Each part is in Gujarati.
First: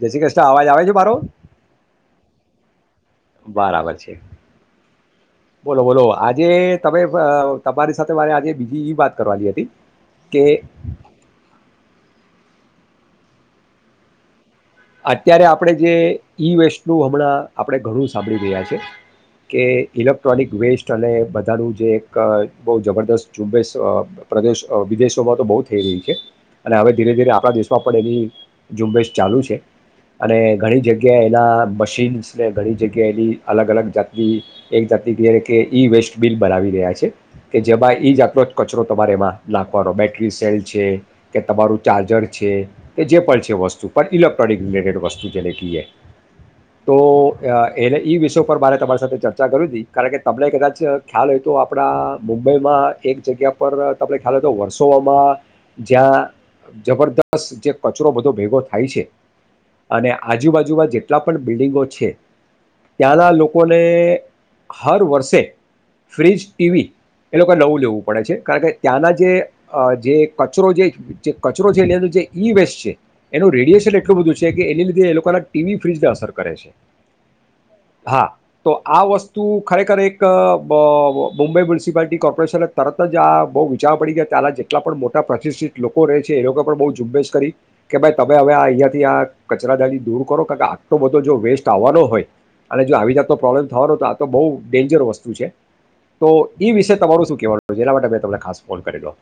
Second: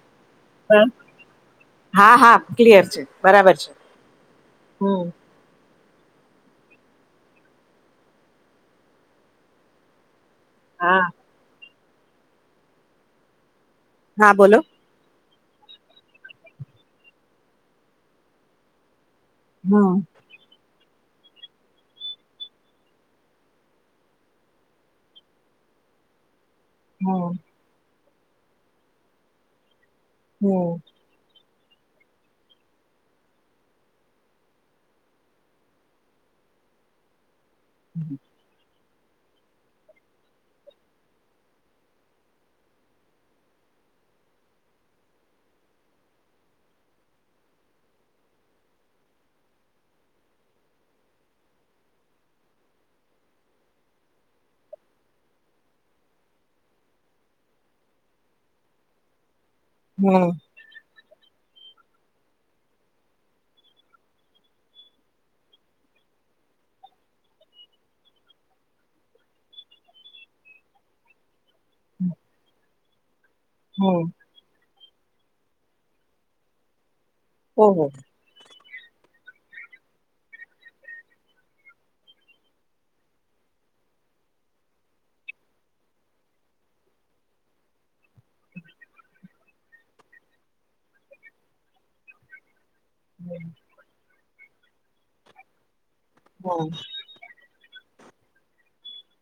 જય શ્રી કૃષ્ણ અવાજ આવે હમ્મ, છે મારો હા, હા ક્લિયર છે, બરાબર છે, હમ્મ. બોલો બોલો આજે તમે અ તમારી સાથે મારે આજે બીજી વાત કરવાની હતી. કે હા હા બોલો. અત્યારે આપણે જે ઈ વેસ્ટ નું હમણાં આપણે ઘણું સાંભળી રહ્યા છે કે હમ ઇલેક્ટ્રોનિક વેસ્ટ અને બધાનું જે એક બહુ જબરદસ્ત ઝુંબેશ અ પ્રદેશ વિદેશોમાં તો બહુ થઈ રહી છે. અને હવે ધીરે ધીરે હમ આપણા દેશમાં પણ એની ઝુંબેશ ચાલુ છે. અને હમ ઘણી જગ્યાએ એના મશીન્સને ઘણી જગ્યાએ એની અલગ અલગ જાતની એક જાતની કે કે ઇ વેસ્ટબીન બનાવી રહ્યા છે. કે જે બાાઈ ઈ જ આપલોટ કર. જો તમારે એમાં નાખવાનો બેટરી સેલ છે કે તમારું ચાર્જર છે કે જે પણ છે વસ્તુ પણ ઇલેક પણ રિલેટેડ વસ્તુ જેને કીએ તો અ એને ઈ વિષય પર મારે તમારી સાથે ચર્ચા કરવી તી કારણ કે તમને કદાચ ખ્યાલ હોય તો આપણા મુંબઈમાં એક જગ્યા પર તમને ખ્યાલ હોય તો વર્ષોવામાં જ્યાં જબરદસ્ત જે કચરો બધો ભેગો થાય છે અને હમ આજુબાજુમાં જેટલા પણ બિલ્ડિંગો છે ત્યાંના લોકોને હર વર્ષે ફ્રીજ, ટી વી એ લોકોએ નવું લેવું પડે છે કાણ કે ત્યાંના જે અ જે કચરો જે જે કચરો જે [unintelligible] છે ઈ વેસ્ટ છે. એનું રેડિએશન એ હમ ધુ છે કે એને લીધે એ લોકોના ટી વી ફ્રીજને અસર કરે છે. ઓહો. હા તો આ વસ્તુ ખરેખર એક અહ મુંબઈ મ્યુનિસિપાલિટી કોર્પોરેશને તરત જ આ બહુ વિચારમાંપડી ગયા, કે આના જેટલા પણ મોટા પ્રતિષઠિત લોકો રહે છે એ લોકો પણ બહુ ઝુંબેશ કરી, કે ભાઈ તમે હવે અહીંયાં થી આ કચરાદારી દૂર કરો, કારણ કે આટલો બધો જો વેસ્ટ આવવાનો હોય અને જો આવી જાતનો પ્રોબ્લેમ થવાનો તો આ તો બહુ ડેન્જર વસ્તુ છે. તો હમ ઈ વિશે તમારું શું કહેવાનું? કે જેના માટે મેં તમને ખાસ ફોન કરેલો.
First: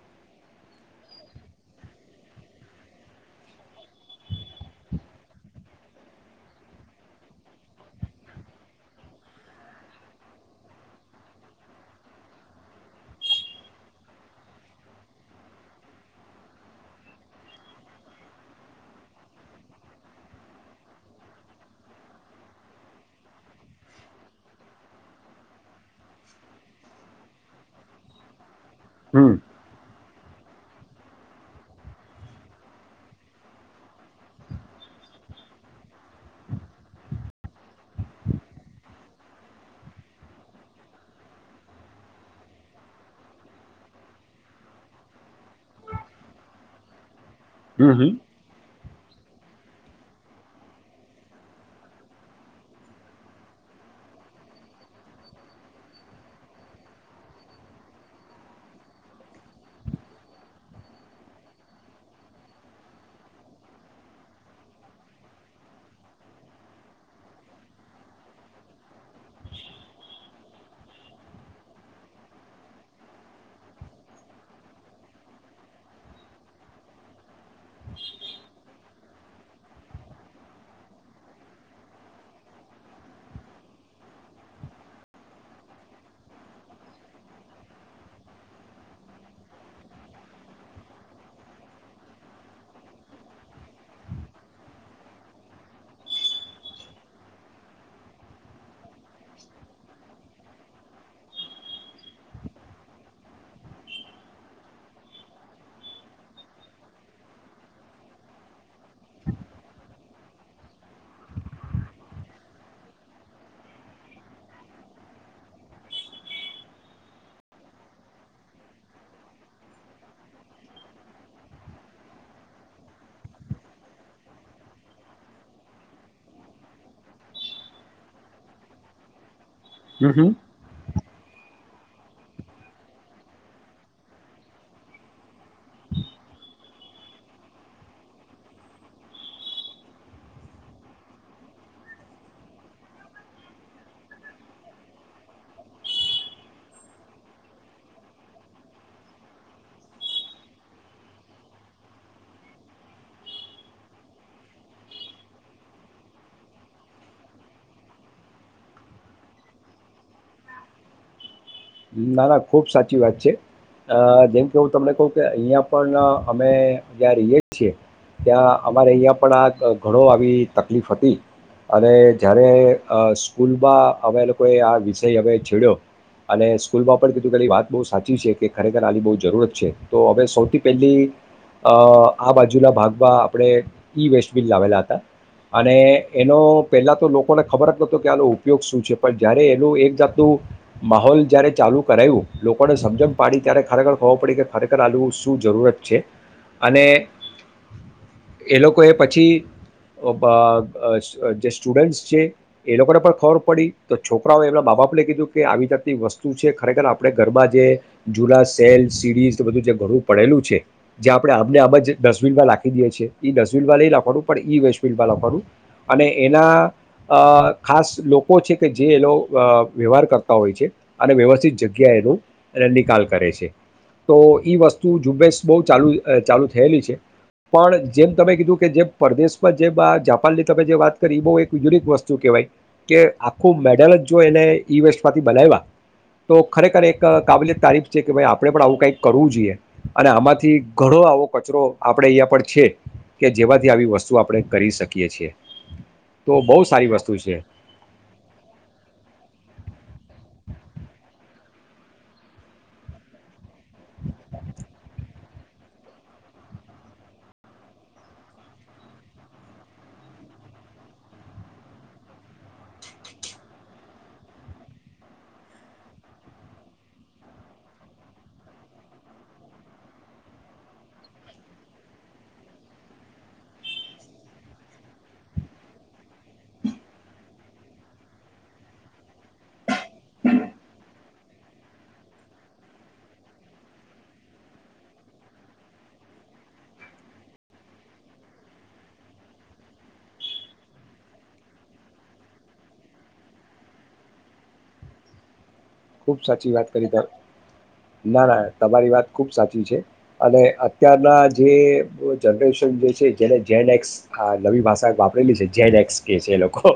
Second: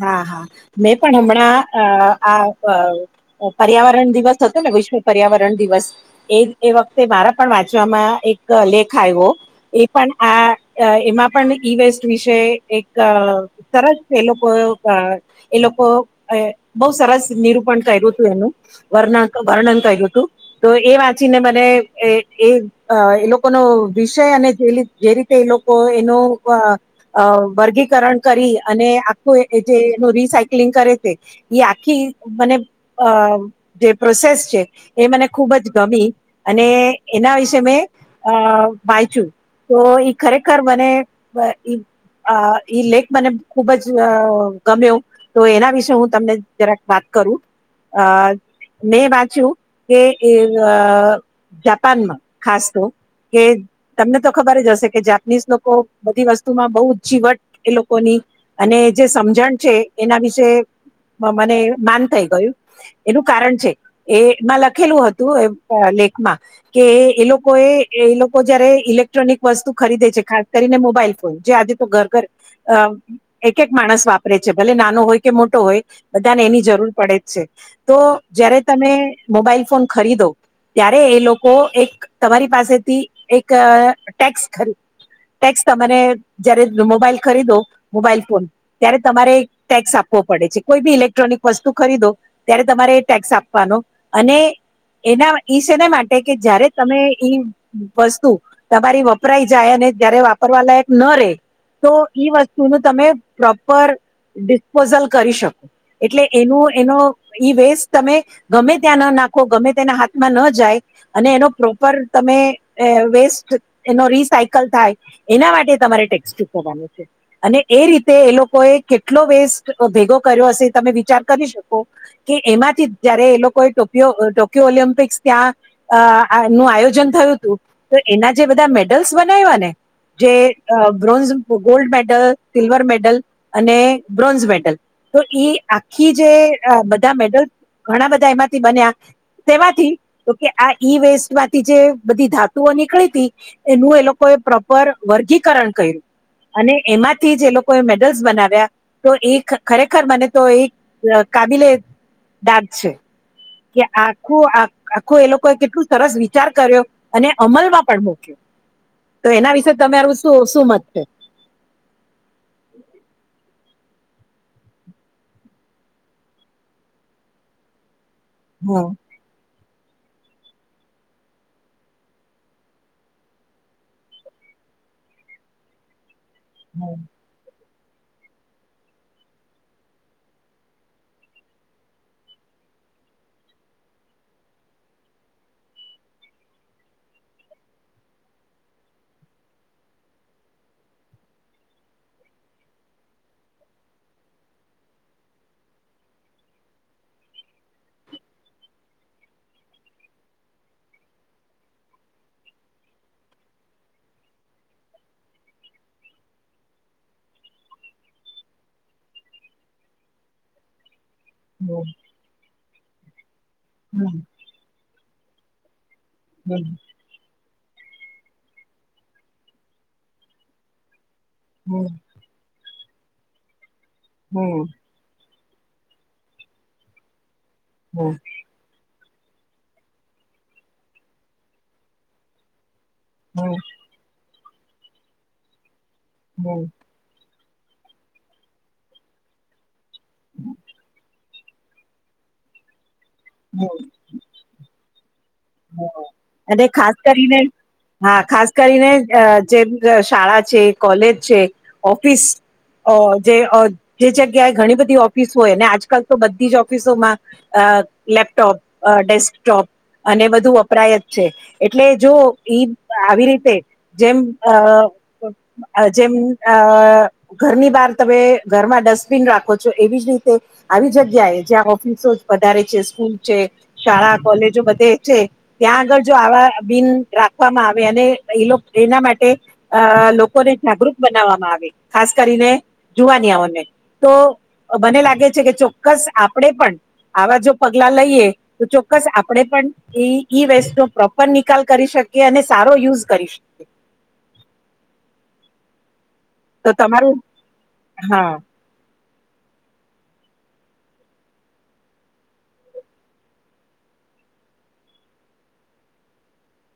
હા, હા. મેં પણ હમણાં અહ આ અહ પર્યાવરણ દિવસ હતો ને વિશ્વ પર્યાવરણ દિવસ, એ-એ વખતે મારા પણ વાંચવામાં એક લેખ આયવો, એ પન આ એમાં પણ ઈ વેસ્ટ વિશે એક સરસ એ લોક કો અહ એ લોકો બહુ સરસ નિરૂપણ કર્યું તું એનું, વર્ણાંક, વર્ણન કર્યું તું, તો એ વાંચીને મને એ-એ અહ ઈ લોકોનો વિષય અને જે રી જે રીતે એ લોકો એનું અહ વર્ગીકરણ અહ કરી અને કો હમ. એ જે એનું રિસાય કલિન કરે તે, ઈ આખી મને અહ જે પ્રોસેસ છે એ મને ખૂબ જ ગમી, અને એના વિશે મેં અહ વાંચ્યું, તો ઈ ખરેખર મને વ ઈ અહ ઈ લેખ મને ખૂબ જ અહ ગમ્યો, તો એના વિશે હું તમને જરાક વાત કરું. હમ, હમ. અહ મે વા કે જાપાનમાં ખાસ તો કે તમને તો ખબર જ હશે કે જાપાનીઝ લોકો બધી વસ્તુમાં બહુ જીવટ એ લોકોની અને જે સમજણ છે એના વિશે મને માન થઈ ગયું એનું કારણ છે એમાં લખેલું હતું એ લેખમાં કે એ લોકો એ એ લોકો જયારે ઇલેક્ટ્રોનિક વસ્તુ ખરીદે છે ખાસ કરીને મોબાઈલ ફોન જે આજે તો ઘર ઘર એક એક માણસ વાપરે છે ભલે નાનો હોય કે મોટો હોય બધાને એની જરૂર પડે જ છે તો જયારે તમે મોબાઈલ ફોન ખરીદો ત્યારે એ લોકો એક તમારી પાસેથી એક ટેક્સ ખરી ટેક્સ તમારે જયારે મોબાઈલ ખરીદો મોબાઈલ ફોન ત્યારે તમારે ટેક્સ આપવો પડે છે કોઈ બી ઇલેક્ટ્રોનિક વસ્તુ ખરીદો ત્યારે તમારે ટેક્સ આપવાનો અને એના ઈ છેને માટે કે જયારે તમે ઈ વસ્તુ તમારી વપરાઈ જાય અને જય્યારે વાપરવાલાયક ન રહે તો ઈ વસ્તુ વતુનું તમે પ્રોપર ડિસ્પોઝલ કરી શકો એટલે એનું એનો ઈ વેસ્ટ તમે ગમે ત્યાં ન નાખો ગમે તેના હાથમાં ન જાય અને એનો પ્રોપર તમે વેસ્ટ એનો રિસાયકલ થાય એના માટે તમારે ટેક્સ ચુક કરવાનું છે અને એ રીતે એ લોકોએ કેટલો વેસ્ટ ભેગો કર્યો હશે તમે વિચાર કરી શકો કે એમાંથી જયારે એ લોકોએોક ટોક્યો ઓલિમ્પિક્સ ત્યાં નું આયોજન થયું હતું તો એના જે બધા મેડલ્સ હમ, હમ. જે બ્રોન્ ગોલ્ડ મેડલ સિલ્વર મેડલ અને બ્રોન્ઝ મેડલ તો ઈ આખી જે બધા મેડલ ઘણા બધા એમાંથી બન્યા તેમાંથી તોકે આ ઈ વેસ્ટમાંથી જે બધી ધાતુઓ નીકળી હતી એનું એ લોકોએ પ્રોપર વર્ગીકરણ કર્યું અને એમાંથી જે એ લોકોએ મેડલ્સ બનાવ્યા તો એ ખરેખર મને તો એ કાબિલે દાગ છે કે આખું આખું એ લોકોએ કેટલું સરસ વિચાર કર્યો અને અમલમાં પણ મૂક્યો તો એના વિશે તરું શું શું મત છે ના ના ખુબ સાચી વાત છે અ જેમ કે હું તમને કહું કે અહિયાં પણ અમે જ્યા રહીય છીએ ત્યાં હમ, અમારે અહિયાં પણ આ ઘણો આવી તકલીફ હતી અને જ્યારે સ્કૂલમાં અમે લોકોએ આ વિષય હવે છેડ્યો અને હમ, સ્કૂલમાં પણ કીધું કલી વાત બહુ સાચી છે કે ખરેખર આની બહુ જરૂરત છે તો હવે સૌથી પહેલી અ આ બાજુના ભાગમાં આપણે ઈ વેસ્ટબિલ લાવેલા હતા અને એનો પેલા તો લોકોને ખબર જ નતો કે આનો ઉપયોગ શું છે પણ જયારે એનું એક જાતનું માહોલ જ્યારે ચાલુ કરાવું લોકોને સમજણ પાડી ત્યારે ખરેખર ખબર પડી કે ખરેખર આલું શું જરૂરત છે અને એ લોકોએ પછી જે સ્ટુડન્ટ્સ છે એ લોકોને પણ ખબર પડી તો છોકરાઓ એમના બા બાાપને કીધું કે આવી વસ્તુ છે ખરેખર આપણે ઘરમાં જે જૂના સેલ સીડી બધું જે ઘણું પડેલું છે જે આપણે આમને આમ જ ડસ્ટબિનમાં લખી દઈએ છીએ નસવીલ વાા એ હમ, લખડું પણ વૈશ્લ વા કરું અને હમ, હમ, એના ખાસ લોકો છે કે જે એલો વ્યવહાર કરતા હોય છે. અને વ્યવસ્થિત હમ, જગ્યાએ એ ન નિકાલ કરે છે. તો ઈ હમ, વસ્તુ ઝુબેશ બહુ ચાલુ ચાલુ થયેલી છે. પણ હમ, જેમ હમ, તમે કીધું કે જે પરદેશ પર જે જાપાન ની તમે જે વાત કરી એ બહુ એક યુનિક વસ્તુ કેવાય. કે આખું મેડલ જ જો એને વષ [unintelligible] થી બલાય [unintelligible] તો હમ, ખરેખર એક કાબિલયત તારીફ છે કે ભાઈ આપડણે પણ આવું કઈક કરવું જોઈએ. અને આમાંથી ઘણો આવો કચરો આપડે [unintelligible] પણ છે. કે હમ, જેવાથી હમ. આવી વસ્તુ આપણે કરી શકીએ છીએ. તો બહુ અને સારી ખાસ વસ્તુ કરીને છે હા ખાસ કરીને જે શાળા છે, કોલેજ છે, ઓફિસ જે જગ્યાએ ઘણી બધી ઓફિસ હોય ને આજકાલ તો બધી જ ઓફિસોમાં લેપટોપ ડેસ્કટોપ અને બધું વપરાય જ છે, એટલે જો ઈ આવી રીતે જેમ [unintelligible] જેમ [unintelligible] ઘરની બહાર તમે ઘરમાં ડસ્ટબિન રાખો છો, એવી જ રીતે આવી જગ્યાએ જ્યાં ઓફિસો વધારે છે, સ્કૂલ છે, શાળા કોલેજો બધે છે. ત્યાં આગળ જો આવા બિન રાખવામાં આવે અને એ લોકો એના માટે અ લોકોને જાગૃત બનાવવામાં આવે. ખાસ કરીને જુવાનિયાઓને તો મને લાગે છે, કે ચોક્કસ આપણેે પણ આવા જો પગલા લઈએ તો ચોક્કસ આપણેે પણ એ ઈ વેસ્ટ નો પ્રોપર નિકાલ કરી શકી અને સારો યુઝ કરી શકીએ. ખુબ સાચી તો વાત કરી ત તમારું હા ના ના તમારી વાત ખુબ સાચી છે, અને અત્યારના જે જનરેશન જે છે, જેને જેડ એક્સ નવી ભાષા વાપરેલી છે જેડ એક્સ કે છે, એ લોકો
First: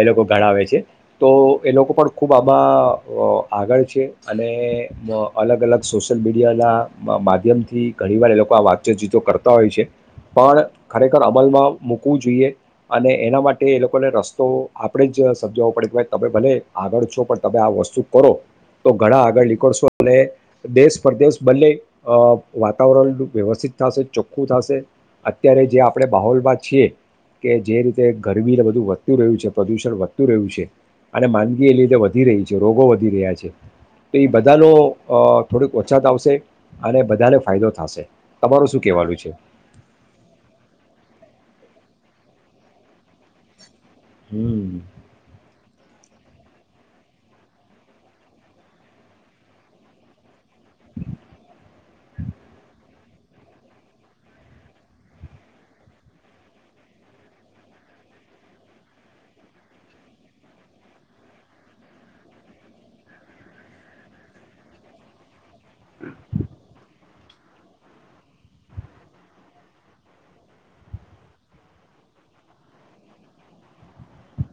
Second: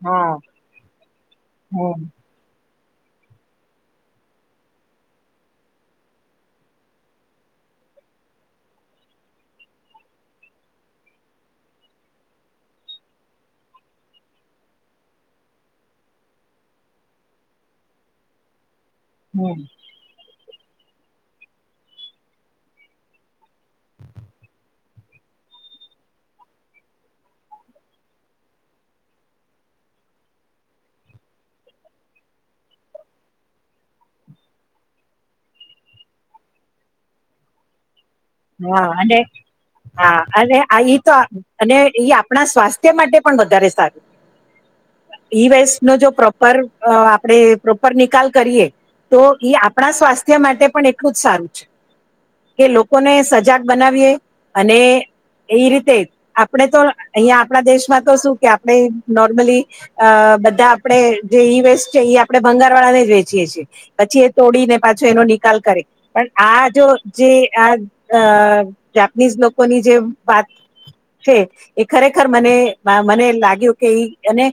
એ લોકો હા ગણાવે છે, તો એ લોકો હમ પણ ખૂબ આમાં આગળ છે, અને અલગ અલગ સોશિયલ મીડિયાના માધ્યમથી ઘણીવાર એ લોકો આ વાતચત જીતો કરતા હોય છે, પણ ખરેખર અમલમાં મૂકવું જોઈએ અને એના માટે એ લોકોને રસ્તો આપણે જ સમજાવવો પડે કે ભાઈ તમે ભલે આગળ છો પણ તમે આ વસ્તુ શૂ કરો? તો ઘણા આગળ હમ નીકળશો અને દેશ પરદેશ બદલે વાતાવરણ વ્યવસ્થિત થશે, ચોખ્ખું થશે, અત્યારે જે આપણે બાહોલમાં છીએ કે જે રીતે ગરમી બધું વધતું રહ્યું છે, પ્રદૂષણ વધતું રહ્યું છે, અને માંદગી એ રીધે વધી રહી છે. જે રોગો વધી રહ્યા છે, તો એ બધાનો [unintelligible] ઓછા આવશે અને બધાને ફાયદો થશે. તમારું શું હા કહેવાનું અને છે હા અ તો અને [unintelligible] આપણા સ્વાસ્થ્ય માટે પણ વધારે સારું. હમ. નો જો પ્રોપર આપણેે પ્રોપર નિકાલ કરીએ તો એ આપણા સ્વાસ્થ્ય માટે પણ એટલું જ સારું છે, કે લો લોકોને સજાગ બનાવીએ અને એ રીતે આપણે તો [unintelligible] આપણા દેશમાં તો શું કે આપણે નોર્મલી અ બધા આપણે જે ઈ વેસ્ટ છે, એ આપણે ભંગાર વાળાને જ વેચીયે છીએ પછી એ તોડીને પાછો એનો કરે પણ આ જો જે [unintelligible] આ જાપનીઝ લોકોની જે વાત છે, એ ખરેખર મને મને લાગ્યું કે અને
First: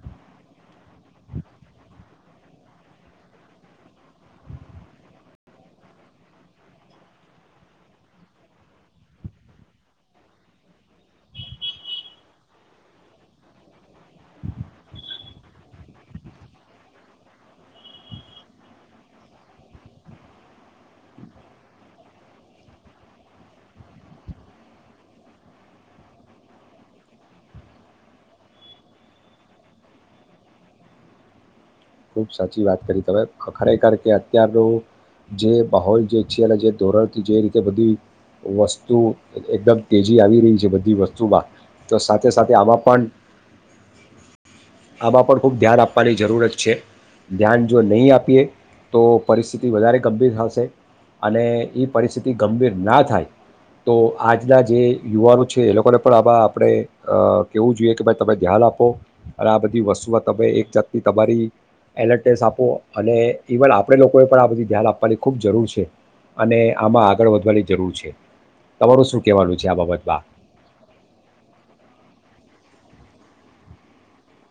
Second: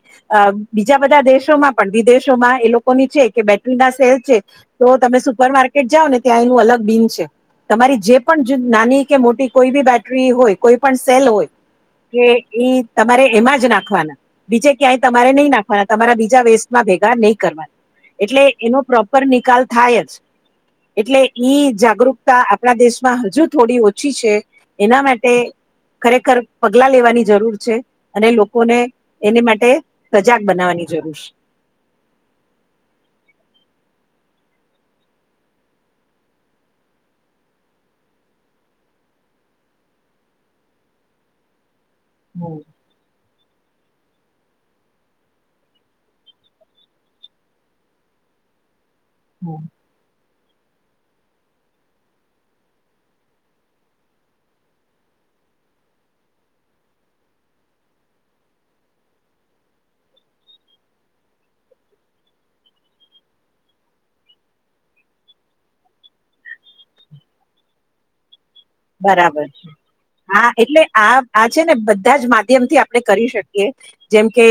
બીજા બધા દેશોમાં પણ વિદેશોમાં એ લોકોની છે, કે બેટરી ના સેલ છે, તો તમે સુપર માર્કેટ જાઓ ને ત્યાં એનું અલગ બિન છે. તમારી જે પણ નાની કે મોટી કોઈ બી બેટરી હોય કોઈ પણ સેલ હોય કે ઈ તમારે એમાં જ નાખવાના બીજે ક્યાંય તમારે નહી નાખવાના તમારા બીજા વેસ્ટમાં ભેગા નહીં કરવાના એટલે એનો પ્રોપર નિકાલ થાય જ એટલે ઈ જાગૃત [unintelligible] આપણા દેશમાં હજુ થોડી ઓછી છે, એના માટે ખરેખર પગલા લેવાની જરૂર છે, અને લોકોને એને માટે સજાગ બનાવવાની જરૂર છે. ખુબ સાચી વાત કરી તમે ખરેખર કે અત્યારનો જે માહોલ જે છે, જે ધોરણથી જે રીતે બધી વસ્તુ એકદમ તેજી આવી રહી છે, બધી વસ્તુમાં. તો સાથે સાથે આમાં પણ આમાં પણ ખૂબ ધ્યાન આપવાની જરૂરત છે, ધ્યાન જો નહી આપીએ. તો પરિસ્થિતિ વધારે ગંભીર થ અને એ પરિસ્થિતિ ગંભીર ના થાય તો આજના જે યુવાનો છે, એ લોકોને પણ આ આપણે કેવું જોઈએ કે ભાઈ તમે ધ્યાન આપો. અને આ બધી વસ્તુઓ તમે એક જાતની તમારી [unintelligible] આપો અને ઇવન આપણે લોકોએ પણ આ બધી ધ્યાન આપવાની ખૂબ જરૂર છે, અને આમાં આગળ વધવાની જરૂર છે. તમારું શું બરાબર કહેવાનું છે આ બાબતમાં હા એટલે આ આ છે, ને બધા જ મા માધ્યમથી આપણે કરી શકીએ જેમ કે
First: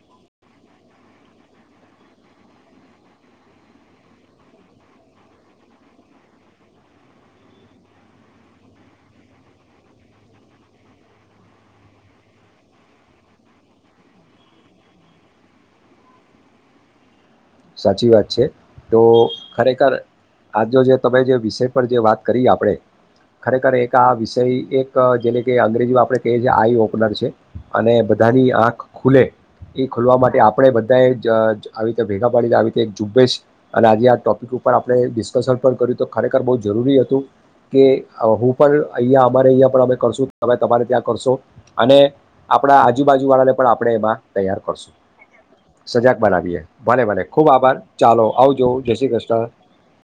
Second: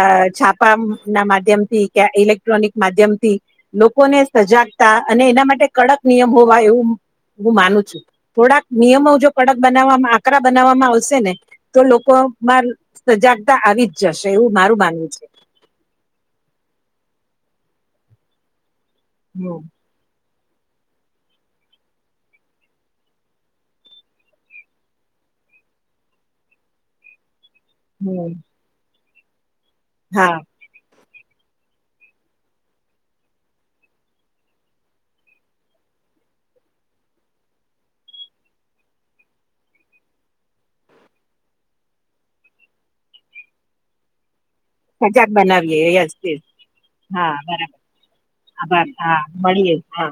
અ છાપા ના માધ્યમ થી કે ઇલેક્ટ્રોનિક માધ્યમથી લોકોને સજાગતા અને એના માટે કડક નિયમ હોવા એવું હું માનું છું. થોડાક નિયમો જો કડક બનાવવામાં આકરા બનાવવામાં આવશે ને તો લોકોમાં સજાગતા આવી જ જશે એવું મારું માનવું છે. સાચી વાત છે. તો હમ ખરેખર આજ જે તમે જે વિષય પર જે વાત કરી આપણે ખરેખર એક આ વિષય એક જેને કે અંગ્રેજી આપડણે કહીએ છીએ આઈ ઓપનર છે. અને હમ બધાની આંખ ખુલે એ ખોલવા હા માટે આપણે બધાએ [unintelligible] આવી રીતે ભેગા [unintelligible] આવી એક ઝબેશ અને આજે આ ટોપિક ઉપર આપણે ડિસ્કસન પણ કર્યું તો ખરેખર બહ જરૂરી હતું કે હું પણ અહી અમારે અહી પણ અ કરશું તમે તમારે ત્યાં કરશો અને આપણા આજુબાજુ વાળાને પણ આપણે એમાં તૈયાર કરશું સજાગ બનાવીએ યસ સજાગ યસ બનાવીએ ભલે ભલે. હા ખુબ બરાબર આભાર ચાલો આવજ આભાર જય શ્રી હા કૃષ્ણ. મળીએ હા